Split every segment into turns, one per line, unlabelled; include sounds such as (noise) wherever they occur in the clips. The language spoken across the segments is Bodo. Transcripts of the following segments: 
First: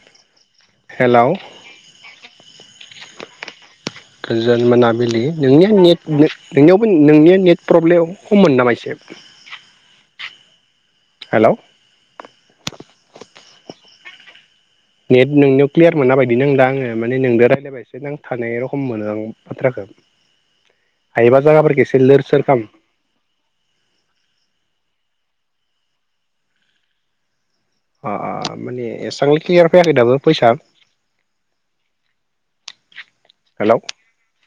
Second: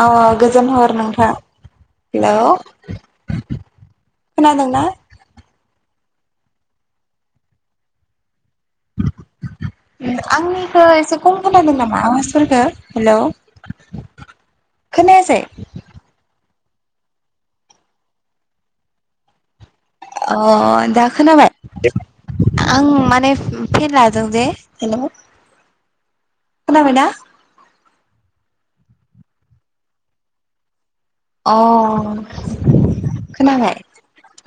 औ गोजोन हर
हेलौ
नोंथां हेलौ (inaudible)
गोजोन
खोनादोंना?
मोनाबिलि नोंनिया नेट नेट नोंनियावबो नोंनिया नेट प्रब्लेम खममोन नामा एसे
आंनिखौ एसे खम
हेलौ
खोनादों नामा आवाजफोरखो हेलौ?
नेट
खोनायासै
नोंनियाव क्लियार मोना बायदि नोंदा आंङो माने नोंदों रायजलायबा एसे नांथानाय रखम मोनो आं बाथ्राखौ
अ दा
हायोबा जायगाफोरखौ
खोनाबाय
एसे लोर सोर खालाम
आं माने फेर लादों दे हेलौ खोनाबायना
अ अ माने एसबांलाय क्लियार फैयाखै दाबो भयसा
अ खोनाबाय
हेलौ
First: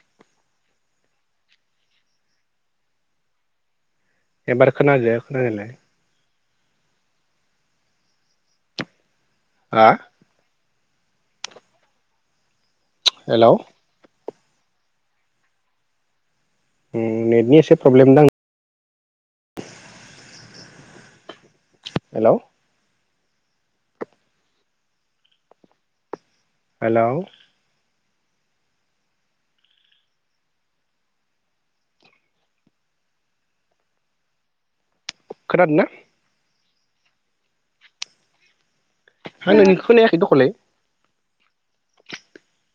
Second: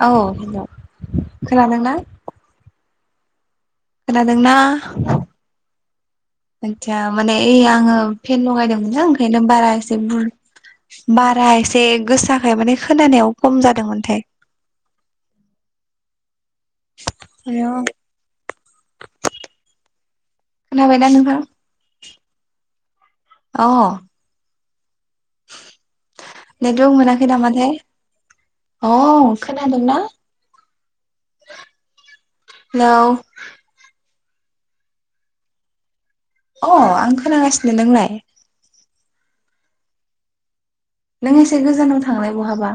औ हेलौ खोनादोंना खोनादोंना
एबार खोनादो खोनानायालाय
आदसा माने ओइ आङो पेन लगायदोंमोनल ओंखायनो बारा
हा
एसे बुर बारा एसे गोसाखाय माने खोनानायाव
हेलौ
खम जादोंमोनथाय
नेटनि
हेलौ
एसे प्रब्लेम दां
खोनाबाय दा नोंथां
हेलौ
अ नेटबो
हेलौ
मोनाखै नामाथाय अ खोनादोंना हेलौ
खोनादों ना
अ आं खोनागासिनो नोंलाय
आं नोंनिखौ खोनायाखै दखलै
नों एसे गोजानाव थांलाय बहाबा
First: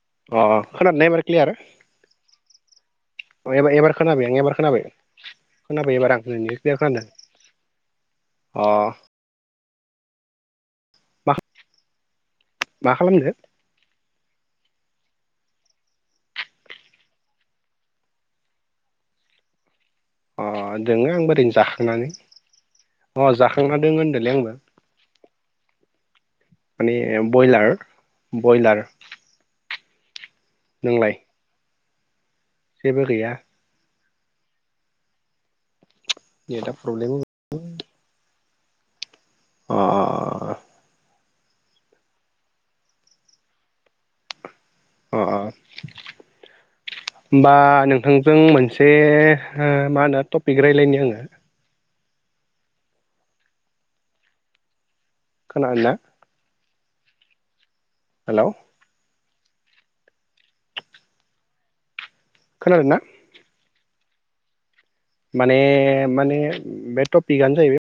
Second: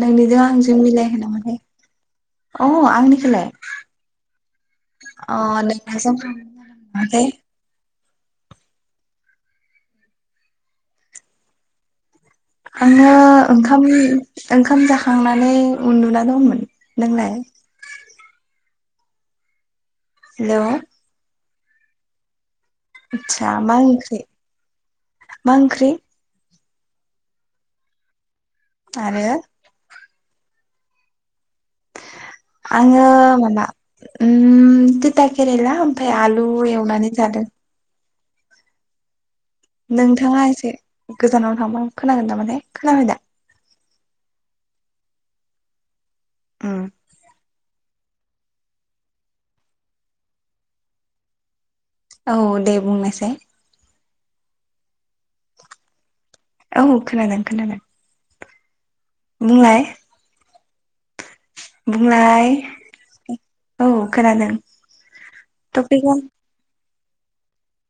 नोंनिजों
अ
आंजों
खोनादोंना
मिलायखो
एबार क्लियार?
नामाथाय अ आंनिखौलाय
एबा एबार खोनाबाय आं एबार खोनाबाय
अ
खोनाबाय एबार
नोंथांजों
आं नोंनिखौ क्लियार खोनादों
(unintelligible)
अ मा मा
आङो
खालामदो
ओंखाम ओंखाम जा खांनानै उन्दुना दंमोन नोंलाय?
अ
हेलौ
दोङो आंबो ओरैनो जाखांनानै। अ
आदसा मा
जाखांना दं
ओंख्रि
होनदोंलै आंबो
मा ओंख्रि
माने बयलार बयलार
आरो
नोंलाय जेबो
आङो
गैया
माबा उम तिथा केरेला औमफाय आलु
नेटआ प्रब्लेम
एवनानानै जादों
अ
नोंथाङा एसे गोजानावनो थांबा खोनागोन नामाथाय खोनाबाय दा
अ अ
ओम
होमबा नोंथांजों मोनसे मा होनो टपिक रायज्लायनि आङो
औ दे बुंनायसाय
खोनादोंना
औ औ खोनादों खोनादों
हेल'
बुंलाय बुंलाय
खोनादों ना
औ खोनादों
माने
टपिकआ
माने बे टपिकानो जाहैबाय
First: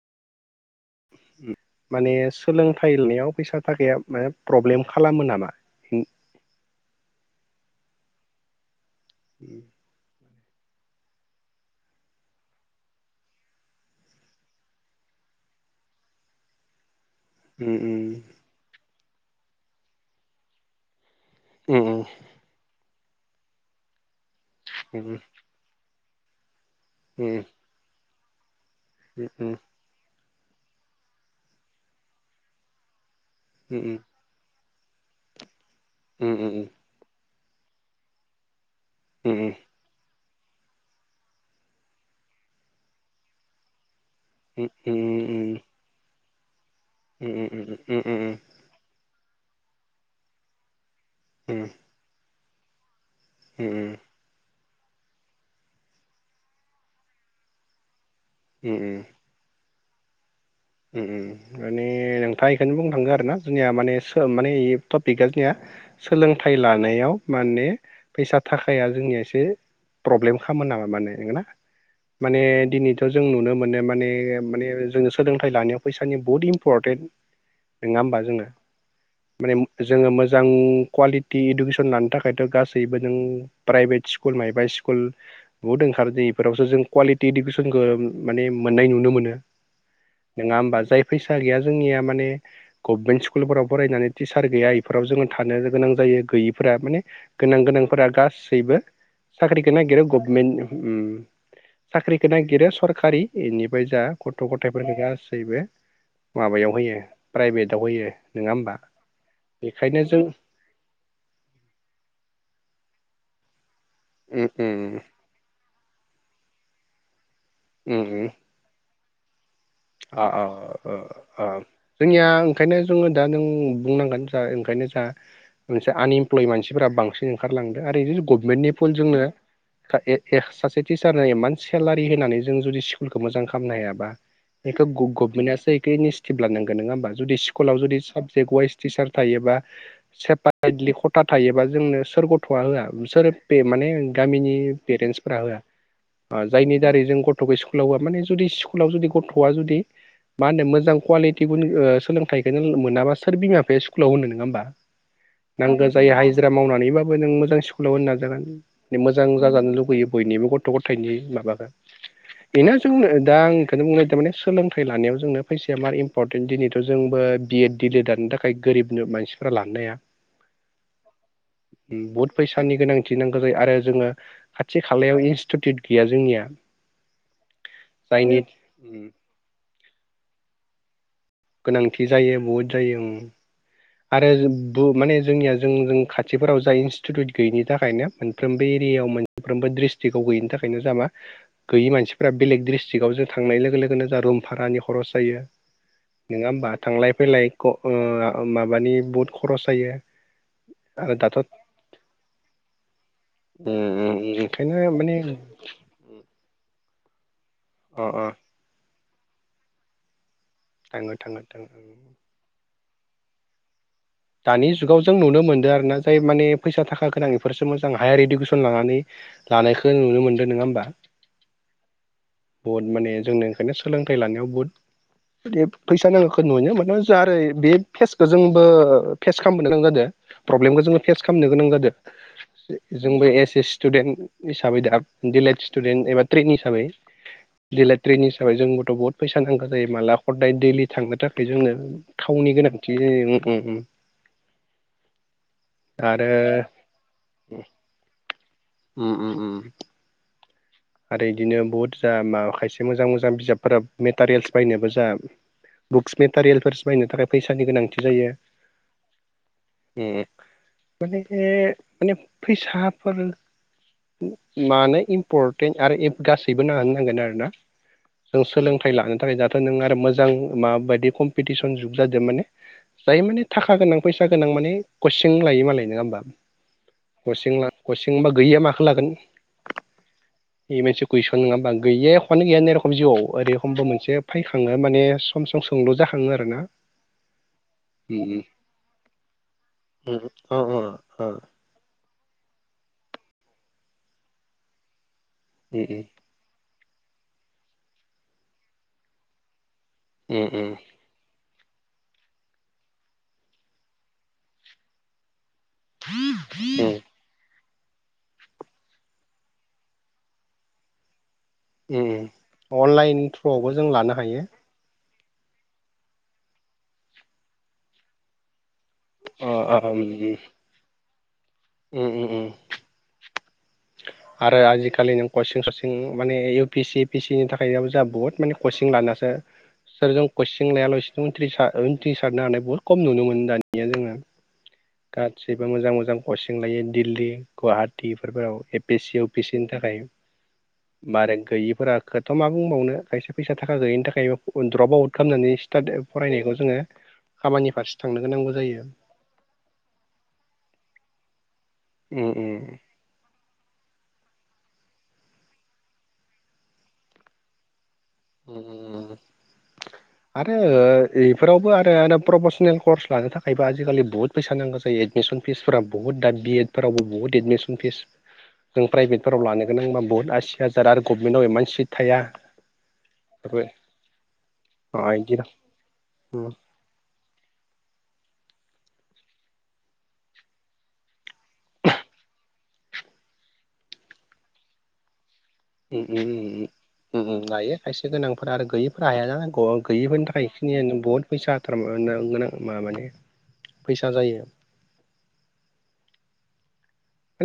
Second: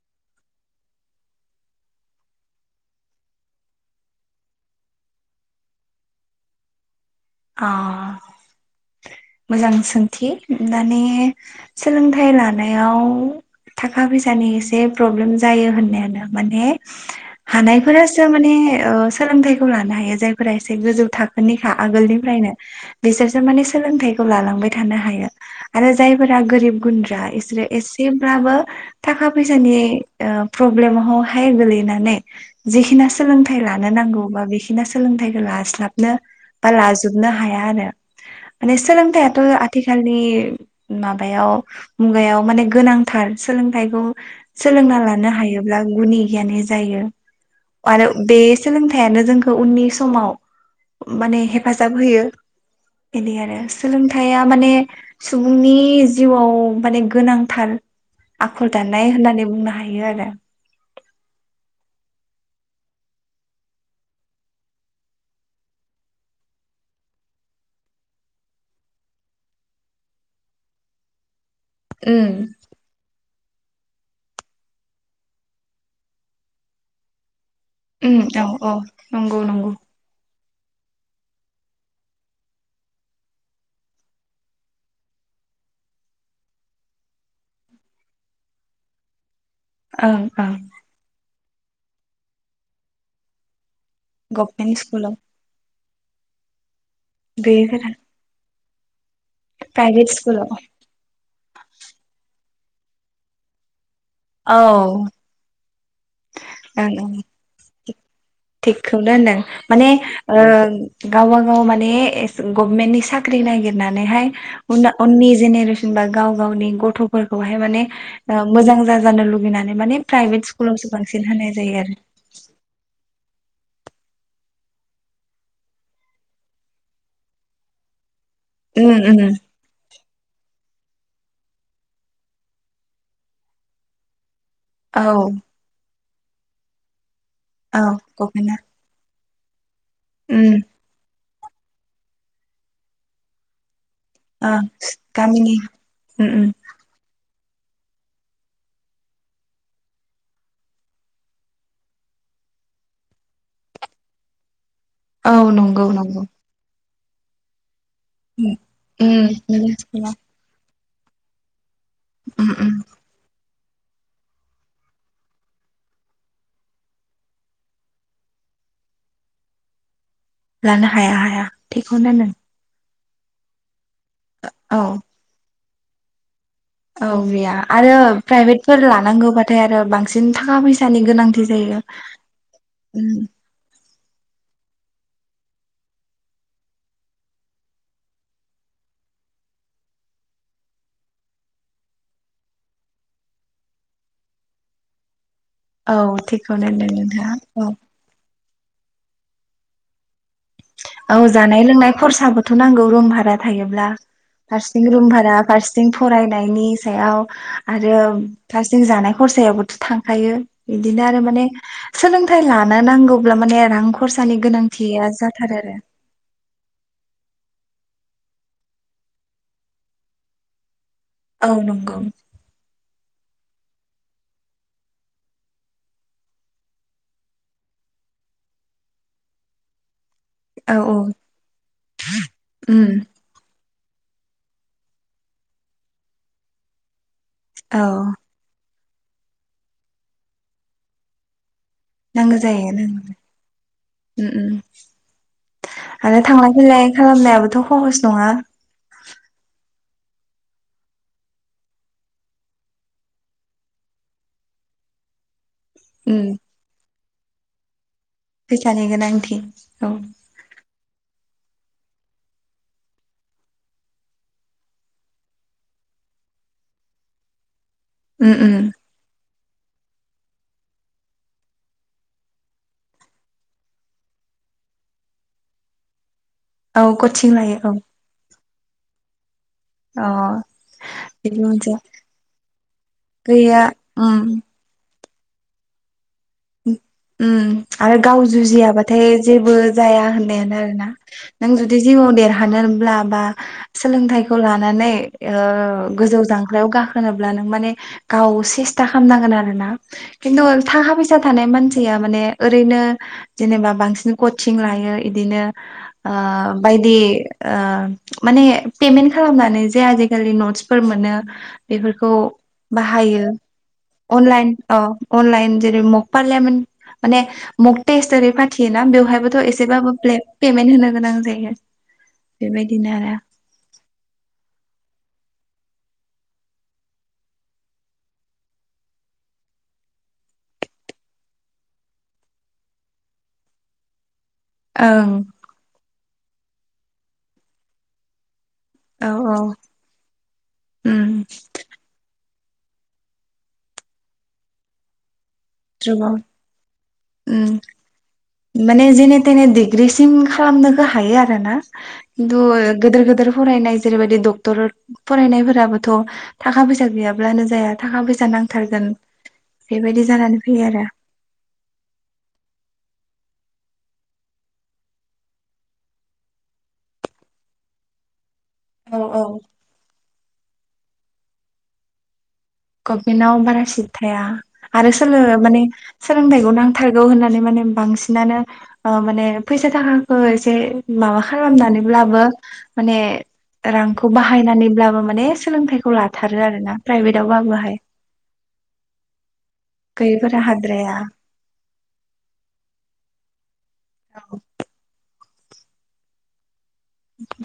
उ माने सोलोंथाइ लानायाव फैसा थाखाया माने प्रब्लेम खालामो नामा
अ मोजां सोंथि मानि सोलोंथाइ लानायाव थाखा फैसानि एसे प्रब्लेम जायो होननायानो माने हानायफोरासो
उम
माने सोलोंथाइखौ लानो हायो जायफोरा एसे गोजौ था खोनिखा
उम
आगोलनिफ्रायनो बिसोरसो माने सोलोंथाइखौ लालांबाय थानो
उम
हायो आरो जायफोरा गोरिब गुन्द्रा
उम
इसोरो एसेब्लाबो थाखा
उम
फैसानि ओ प्रब्लेमावहाय गोलैनानै जिखिना सोलोंथाइ
उम
लानो नांगौ बा बे इना सोलोंथाइखौ लास्लाबनो
उम
बा लाजोबनो हाया आरो माने सोलोंथायाथ
उम उम
आथिखालनि माबायाव मुगायाव माने गोनांथार सोलोंथाइखौ सोलोंना लानो
माने
हायोब्ला गुनि गियानि जायो आरो बे सोलोंथायानो जोंखौ उननि समाव माने हेफाजाब होयो बेनि आरो या माने सुबुंनि जिउआव माने गोनांथार आखल दानाय होननानै बुंनो हायो आरो
ओ ओ ओ माने नोंथां बेखौनो बुंनो थांगो आरो ना जोंनिया माने सोम माने टपिका जोंनिया सोलोंथाइ लानायाव माने फैसा थाखाया जोंनिया एसे प्रब्लेम खामोन नामा माने नंगोना
उम
माने दिनैथ जों नुनो मोनो माने माने जों सोलों लानायाव फैसानि बहुथ इम्परटेन नङा
उम
होमबा जोङो
औ औ नंगौ
माने
नंगौ
जोङो मो मोजां कुवालिटि इडुकेसन लानो थाखायथ गासैबो जों प्राइभेट स्कुल मायबा स्कुल बुहुद ओंखारो दे इफोरावसो जों कुवालिटि इडुकेसनखौ माने मोननाय नुनो मोनो
ओं ओं
नङा होमबा जाय फैसा गैया जोंनिया माने गभमेन्ट स्कुलफोराव फरायनानै टिचार गैया
गभमेन्ट
इफोराव
स्कुलाव
जोङो थानो गोनां जायो गैयिफोरा माने
बे
गोनां गोनांफोरा गासैबो साख्रिखौ नागिरो
प्राइभेट स्कुलाव
गभमेन्ट ओम साख्रिखौ नागिरो सरकारि इनिफाय जा गथ
औ
गथाइफोरखौ
ओं
गासैबो माबायाव होयो
ओं
प्राइभेटाव होयो नङा होमबा
थिगखौनो होनदों माने
बेखायनो जों
ओ गावबा गाव माने गभमेन्टनि साख ख्रि नागिरनानैहाय
उम
उना
उम
उननि जेनेरेसन बा गाव गावनि गथफोर खौहाय माने
उम उम
ओ मोजां जानो लुुबैनानै मान प्राइभेट स
ओ ओम जोङिया ओंखायनो जोङो दा नों बुंनांगोन जा ओंखायनो जा मोनसे आनइमप्लय मानसिफ्रा बांसिन ओंखारलांदों आरो इदिनो गभनमेन्टनि फुन
उम
जोंनो
उम
(unintelligible) सासे टिचारा एमान सेलारि होनानै जों जुदि स्कुलखौ मोजां खालामनो हायाबा बेखौ
औ
ग गभमेन्टआसो इखो इनिसिटिभ लानांगोन नोङा होमब जुदि स्कुलाव
औ
जुदि साबजेट
गभमेन्टआ
वाइस टिचार थायोबा
उम
सेपारेटलि खथा थायोबा जोंनो सोर गथआ होया सोर बे माने
ओ
गामिनि पेरेन्सफ्राबो
गामिनि उम
बा
उम
जायनि दारै जों गथ थखौ स्कुलाव होया माने जुदि स्कुलाव जुदि गथआ जुदि- मा होनो मोजां कुवालिटि गुन ओ सोलोंथाइखो नों मोनाबा सोर बिमा बिफाया स्कुलाव होनो नोङा होमबा।
औ
नांगो
नंगौ
जायो
नंगौ
हाजिरा मावनानैबाबो नों मोजां। स्कुलाव होनो नाजागोन
उम
मोजां
उम
जाजानो लुगैयो बयनिबो गथ गथायनि माबाफ्रा।
उम उम
बेना जोंनो दा आं खोनो बुंनो नागेरदों माने। सोलोंथाइ लानायाव जोंनो फैसाया मार इम्परटेन दिनैथ जोंबो B Ed D El Ed लानो थाखाय गोरिब नो मान फ्रा लानो हाया
लानो हाया हाया
ओ
थिगखौनो
बहुत
होनदों
फैसानि गोनां थिनांगौ जायो आरो जोङो
औ
खाथि खालायाव इनस्टिटिउट गैया जोंनिया।
औ गैया आरो
जायनि
प्राइभेटफोर लानांगौबाथाय आरो बांसिन थाखा फैसानि गोनां। जायो
गोनांथि जायो बहुद जायो
ओं।
आरो जेबबो माने जोंनिया जों जों खाथिफोराव जाय इनस्टिटिउट गैयिनि थाखायनो मोनफ्रोमबे बेयाव मोनफ्रोमबो ड्रिस्टिकआव गैयैनि थाखायनो जा मा गैयै मानसिफ्रा बेलेग डिस्ट्रिकआव जों थांनाय लोगो लोगोनो जा रुम भारानि खरस जायो
औ
नोङा
थिगखौनो
होमबा
होनदों
थांलाय
नोंथाङा
फैलाय ख
औ
ओ। अ माबानि बहुत खरस जायो।
औ
आरो दाथ'
जानाय लोंनाय खरसाबोथ नांगौ रुम भारा थायोब्ला।
ओंखायनो
फारसिथिं रुम
माने
भारा
अ
फारसिथिं फराय। नायनि सायाव आरो
अ
फारसेथिं जानाय खरसायावबोथ थांखायो। बिदिनो
थाङो
आरो
थाङो
माने
थाङो
सोलोंथाइ लाना नांगौब्ला माने रां खरसानि गोनांथिया जा।
नों मोनदो आरो ना जाय माने फैसा थाखा गोनां। फोरसो मोजां हायार इदुकेसन लानानै लानायखो नुनो मोनदो नङा होमबा।
औ नंगौ।
बहुत माने जोंनो ओंखायनो सोलोंथाइ लानायाव बहुत। बे फैसा नांगोखौ नुनो माना जा ओरै बे फेसखो जोंबो। फेस खामबोनो गोनां जादो
औ
प्रब्लेमखो
औ
जोङो फेस खामनो गोनां जादो
उम
जोंबो एस एस। स्टुडेन्ट हिसाबै दा डिलेद स्टुडेन्ट एबा ट्रेन हिसाबै।
औ
दिलेद ट्रेन हिसाबै जोंबोथ' बहुत फैसा नांगो जायो। माला खदाय दैलि थांनो थाखाय जोङो।
नांगौ
थावनि
जायो
गोनांथि
नांगौ
जायो उम उम।
उम उम आरो थांलाय फैलाय खालामनायाबोथ' खहस नङा।
उम उम उम। आरो इदिनो बहुत जा मा खायसे मोजां मोजां बिजाबफोरा मेटारियेल्स बायनोबो जा बुक्स
उम
मेटारियेल्सफोर बायनो थाखाय फैसानि गोनां। जायो
फैसानि गोनांथि
उम माने। बे माने फैसाफोर मानो इम्पर्ट। तेन आरो एप गासैबो नां नांगोन आरोना जों
उम
सोलोंथाइ लानो थाखाय नों आरो मोजां माबायदि कम्पिटिसन जुग जादो माने। जायो माने थाखा गोनां फैसा गोनां माने कचिं लायो मालाय नङा होमबा।
औ
कचिं
लायो
ला
औ
कचिंबा गैयिया माखो लागोन।
अ।
बे मोनसे कुइसन
बेबो
नङा होमबा
मोनसे
गोयैया एखानो गैयानो रखम जिउआव
गैया
ओरैखमबो मोनसे
उम
फायखाङो माने। सम सम सोंलु जाखाङो आरोना।
उम आरो गाव जुजियाबाथाय जेबो जाया होननायानो आरोना नों जुदि जिउआव देरहा हानोनब्ला बा सोलोंथाइखौ लानानै ओ गोजौ जांख्लायाव गाख होनोब्ला नों माने गाव सेस्था खामनांगोन आरोना खिन्थु थाखा फै थानाय मानसिया माने ओरैनो जेनेबा बांसिन कटचिं लायो इदिनो। आ बायदि। आ माने पेमेन्ट खालामनानै जे आजिखालि नट्सफोर मोनो। बेफोरखौ
अनलाइन
बाहायो
थ्रुआवबो जों लानो
अनलाइन अ। अनलाइन जेरै मक पार्लियामेन्ट माने मक टेस्ट ओरै फाथियोना बे बेवहायबोथ' एसेबाबो प्ले
हायो
पेमेन्ट होनो गोनां जायो। बेबायदिनो आरो।
आरो आजिखालि नों कचिं सचिं माने U P C A P C नि थाखाय जोहा बहुत माने कचिं लाना सो सोरजों कइचिं लायाल'सेनो उनथ्रिस उनथ्रिसारनो हानाय बुहुत खम नुनो मोन दानिया जोङो।
ओं
गासिबो मोजां मोजां कचिं लायो दिल्ली गुवाहाटि इफोरफोराव
औ
बेसे इउ
औ
पि एस सि नि थाखाय
उम
मारै गैयिफोरा खोथ थ' मा बुंबावनो खायसे फैसा थाखा गैयैनि थाखायबो द्रप आउट खामनानै स्टार्ट
द्रुबाव
फरायनायखौ जोङो।
उम
खामानि फारसे थांनो गोनांगौ जायो
माने जेने तेने डिग्रिसिम खालामनोखो हायो आरो ना।
उम उम
खिन्टु गोदोर गोदोर फरायनाय जेरैबायदि डक्टर फरायनायफोराबोथ' थाखा फैसा गैयाब्लानो जाया। थाखा फैसा नांथारगोन
उम उम
बेबायदि जानानै
ओ आरो
फैयो
आ इफोरावबो आरो प्रपसनेल कर्स लानो थाखायबो आजिखालि बुहुत फैसा नांगौ जायो एडमिसन फिसफोरा बहुत दा बिएद फोरावबो बुहुत एदमिसन फिस जों
आरो
प्राइभेटफोराव लानो गोनांबा बुहुत आसि हाजार आरो गभमेन्टाव इमान सिट थाया।
गभमेन्टआव बारा सिट थाया आरो सोलो
बिदि
माने सोलोंथाइखौ नांथारगौ होननानै माने बांसिनानो ओ माने फैसा थाखाखो एसे माबा खालामनानैब्लाबो माने रांखौ बाहायनानैब्लाबो माने सोलोंथाइखौ लाथारो आरोना प्राइभेटाव
लायो खायसे गोनांफोर आरो गैयैफोरा हाया गर गैयिफोरनि
गैयैफोरा
थाखाय इखिनियानो
हाद्राया
बहुत फैसा (unintelligible) फैसा जायो।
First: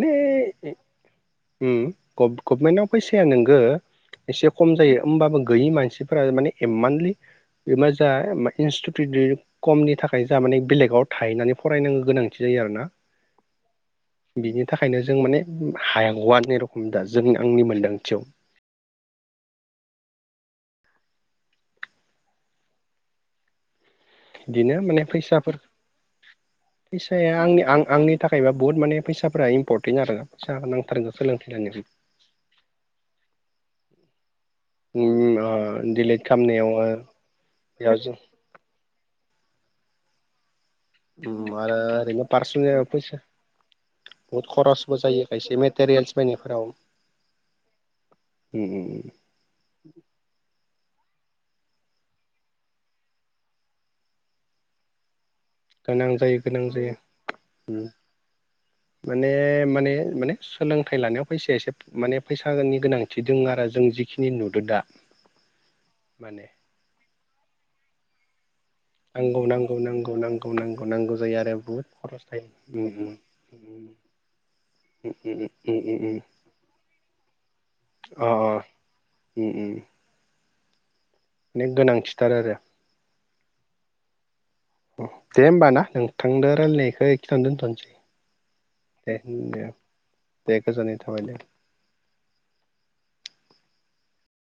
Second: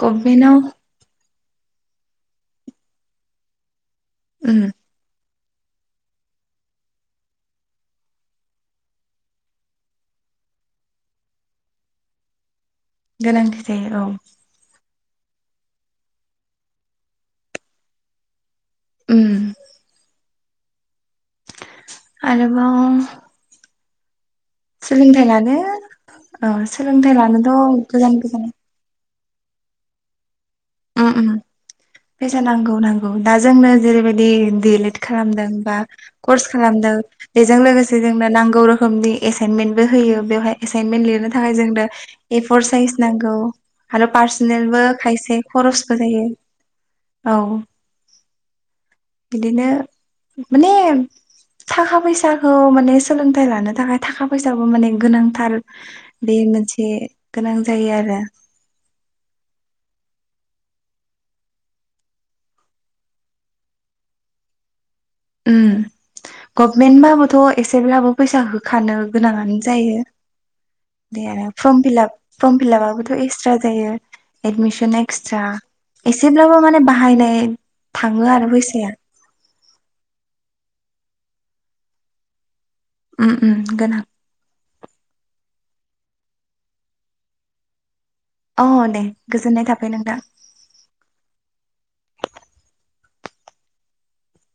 गभमेन्टयाव
ओम गभ गभमेन्ट याव फैसाया नोंगो एसे
उम
खम जायो होमबाबो। गैयि मानसिफोरा माने इममानलि बे मा जा इनस्टिटिउट खमनि थाखाय जा माने बेलेगाव थाहैनानै फरायनांगौ गोनांथि जायो आरो ना।
गोनांथि जायो औ
बिनि थाखायनो जों माने हाया गवा रखम दा जों आंनि मोनदांथियाव
उम आरोबाव
बिदिनो माने
सोलोंथाइ लानो
फैसाफोर
औ सोलोंथाइ
फैसाया
लानोथ'
आंनि आंनि
गोजान गोजान
थाखायबा बुहुद माने फैसा फ्राय इम्परटेन्ट आरो फैसा
उम
नांथारगौ
उम
सोलोंथाय लायनाय।
फैसा नांगौ नांगौ दा जोंनो जेरैबायदि डि एल एड
उम
खालामदों
ओ
बा
दिलेट
कर्स
खालामनायाव ओ
खालामदों। बेजों
बेयाव
लोगोसे
जों
जोंनो नांगौ रोखोमनि एसाइनमेन्टबो होयो बेवहाय। एसाइनमेन्ट लिरनो थाखाय
उम आरो
जोंनो
ओरैनो
ए फर
पार्सनेल
साइस
फैसा
नांगौ आरो
बहुत
पार्सनेलबो
खरसबो जायो
खायसे खरसबो
मेटेरियेल्स
जायो
बायनायफोराव
औ
उम उम
बिदिनो माने थाखा फैसाखौ माने सोलोंथाइ लानो थाखाय थाखा फैसाबो माने गोनां। थार
गोनां
बे
जायो गोनां
मोनसे
जायो
गोनां जायो आरो।
माने माने माने सोलोंथाइ लानायाव फैसाया एसे माने फैसाानि गोनांथि दं आरो जों जिखिनि नुदों दा।
उम
माने
गभमेन्टबाबोथ' एसेब्लाबो फैसा हो
नांगौ नांगौ नांगौ नांगौ नांगौ
बे
जायो आरो
फर्म
बुहुत
फिलाप
खरसा
फर्म फिलापाबोथ'
थायो।
एक्सट्रा जायो एदमिसन एक्सट्रा
उम उम उम
एसेब्लाबो माने बाहायनाय।
अ
थाङो आरो फैसाया।
मानेे गोनांथिथार आरो।
उम उम गोनां।
दे होमबा ना नोंथांजों रायलायनायखौ खिथानो दोनथ'नोसै।
अह दे गोजोननाय थााबै नोंथां।
दे गोजोननाय थाबाय दे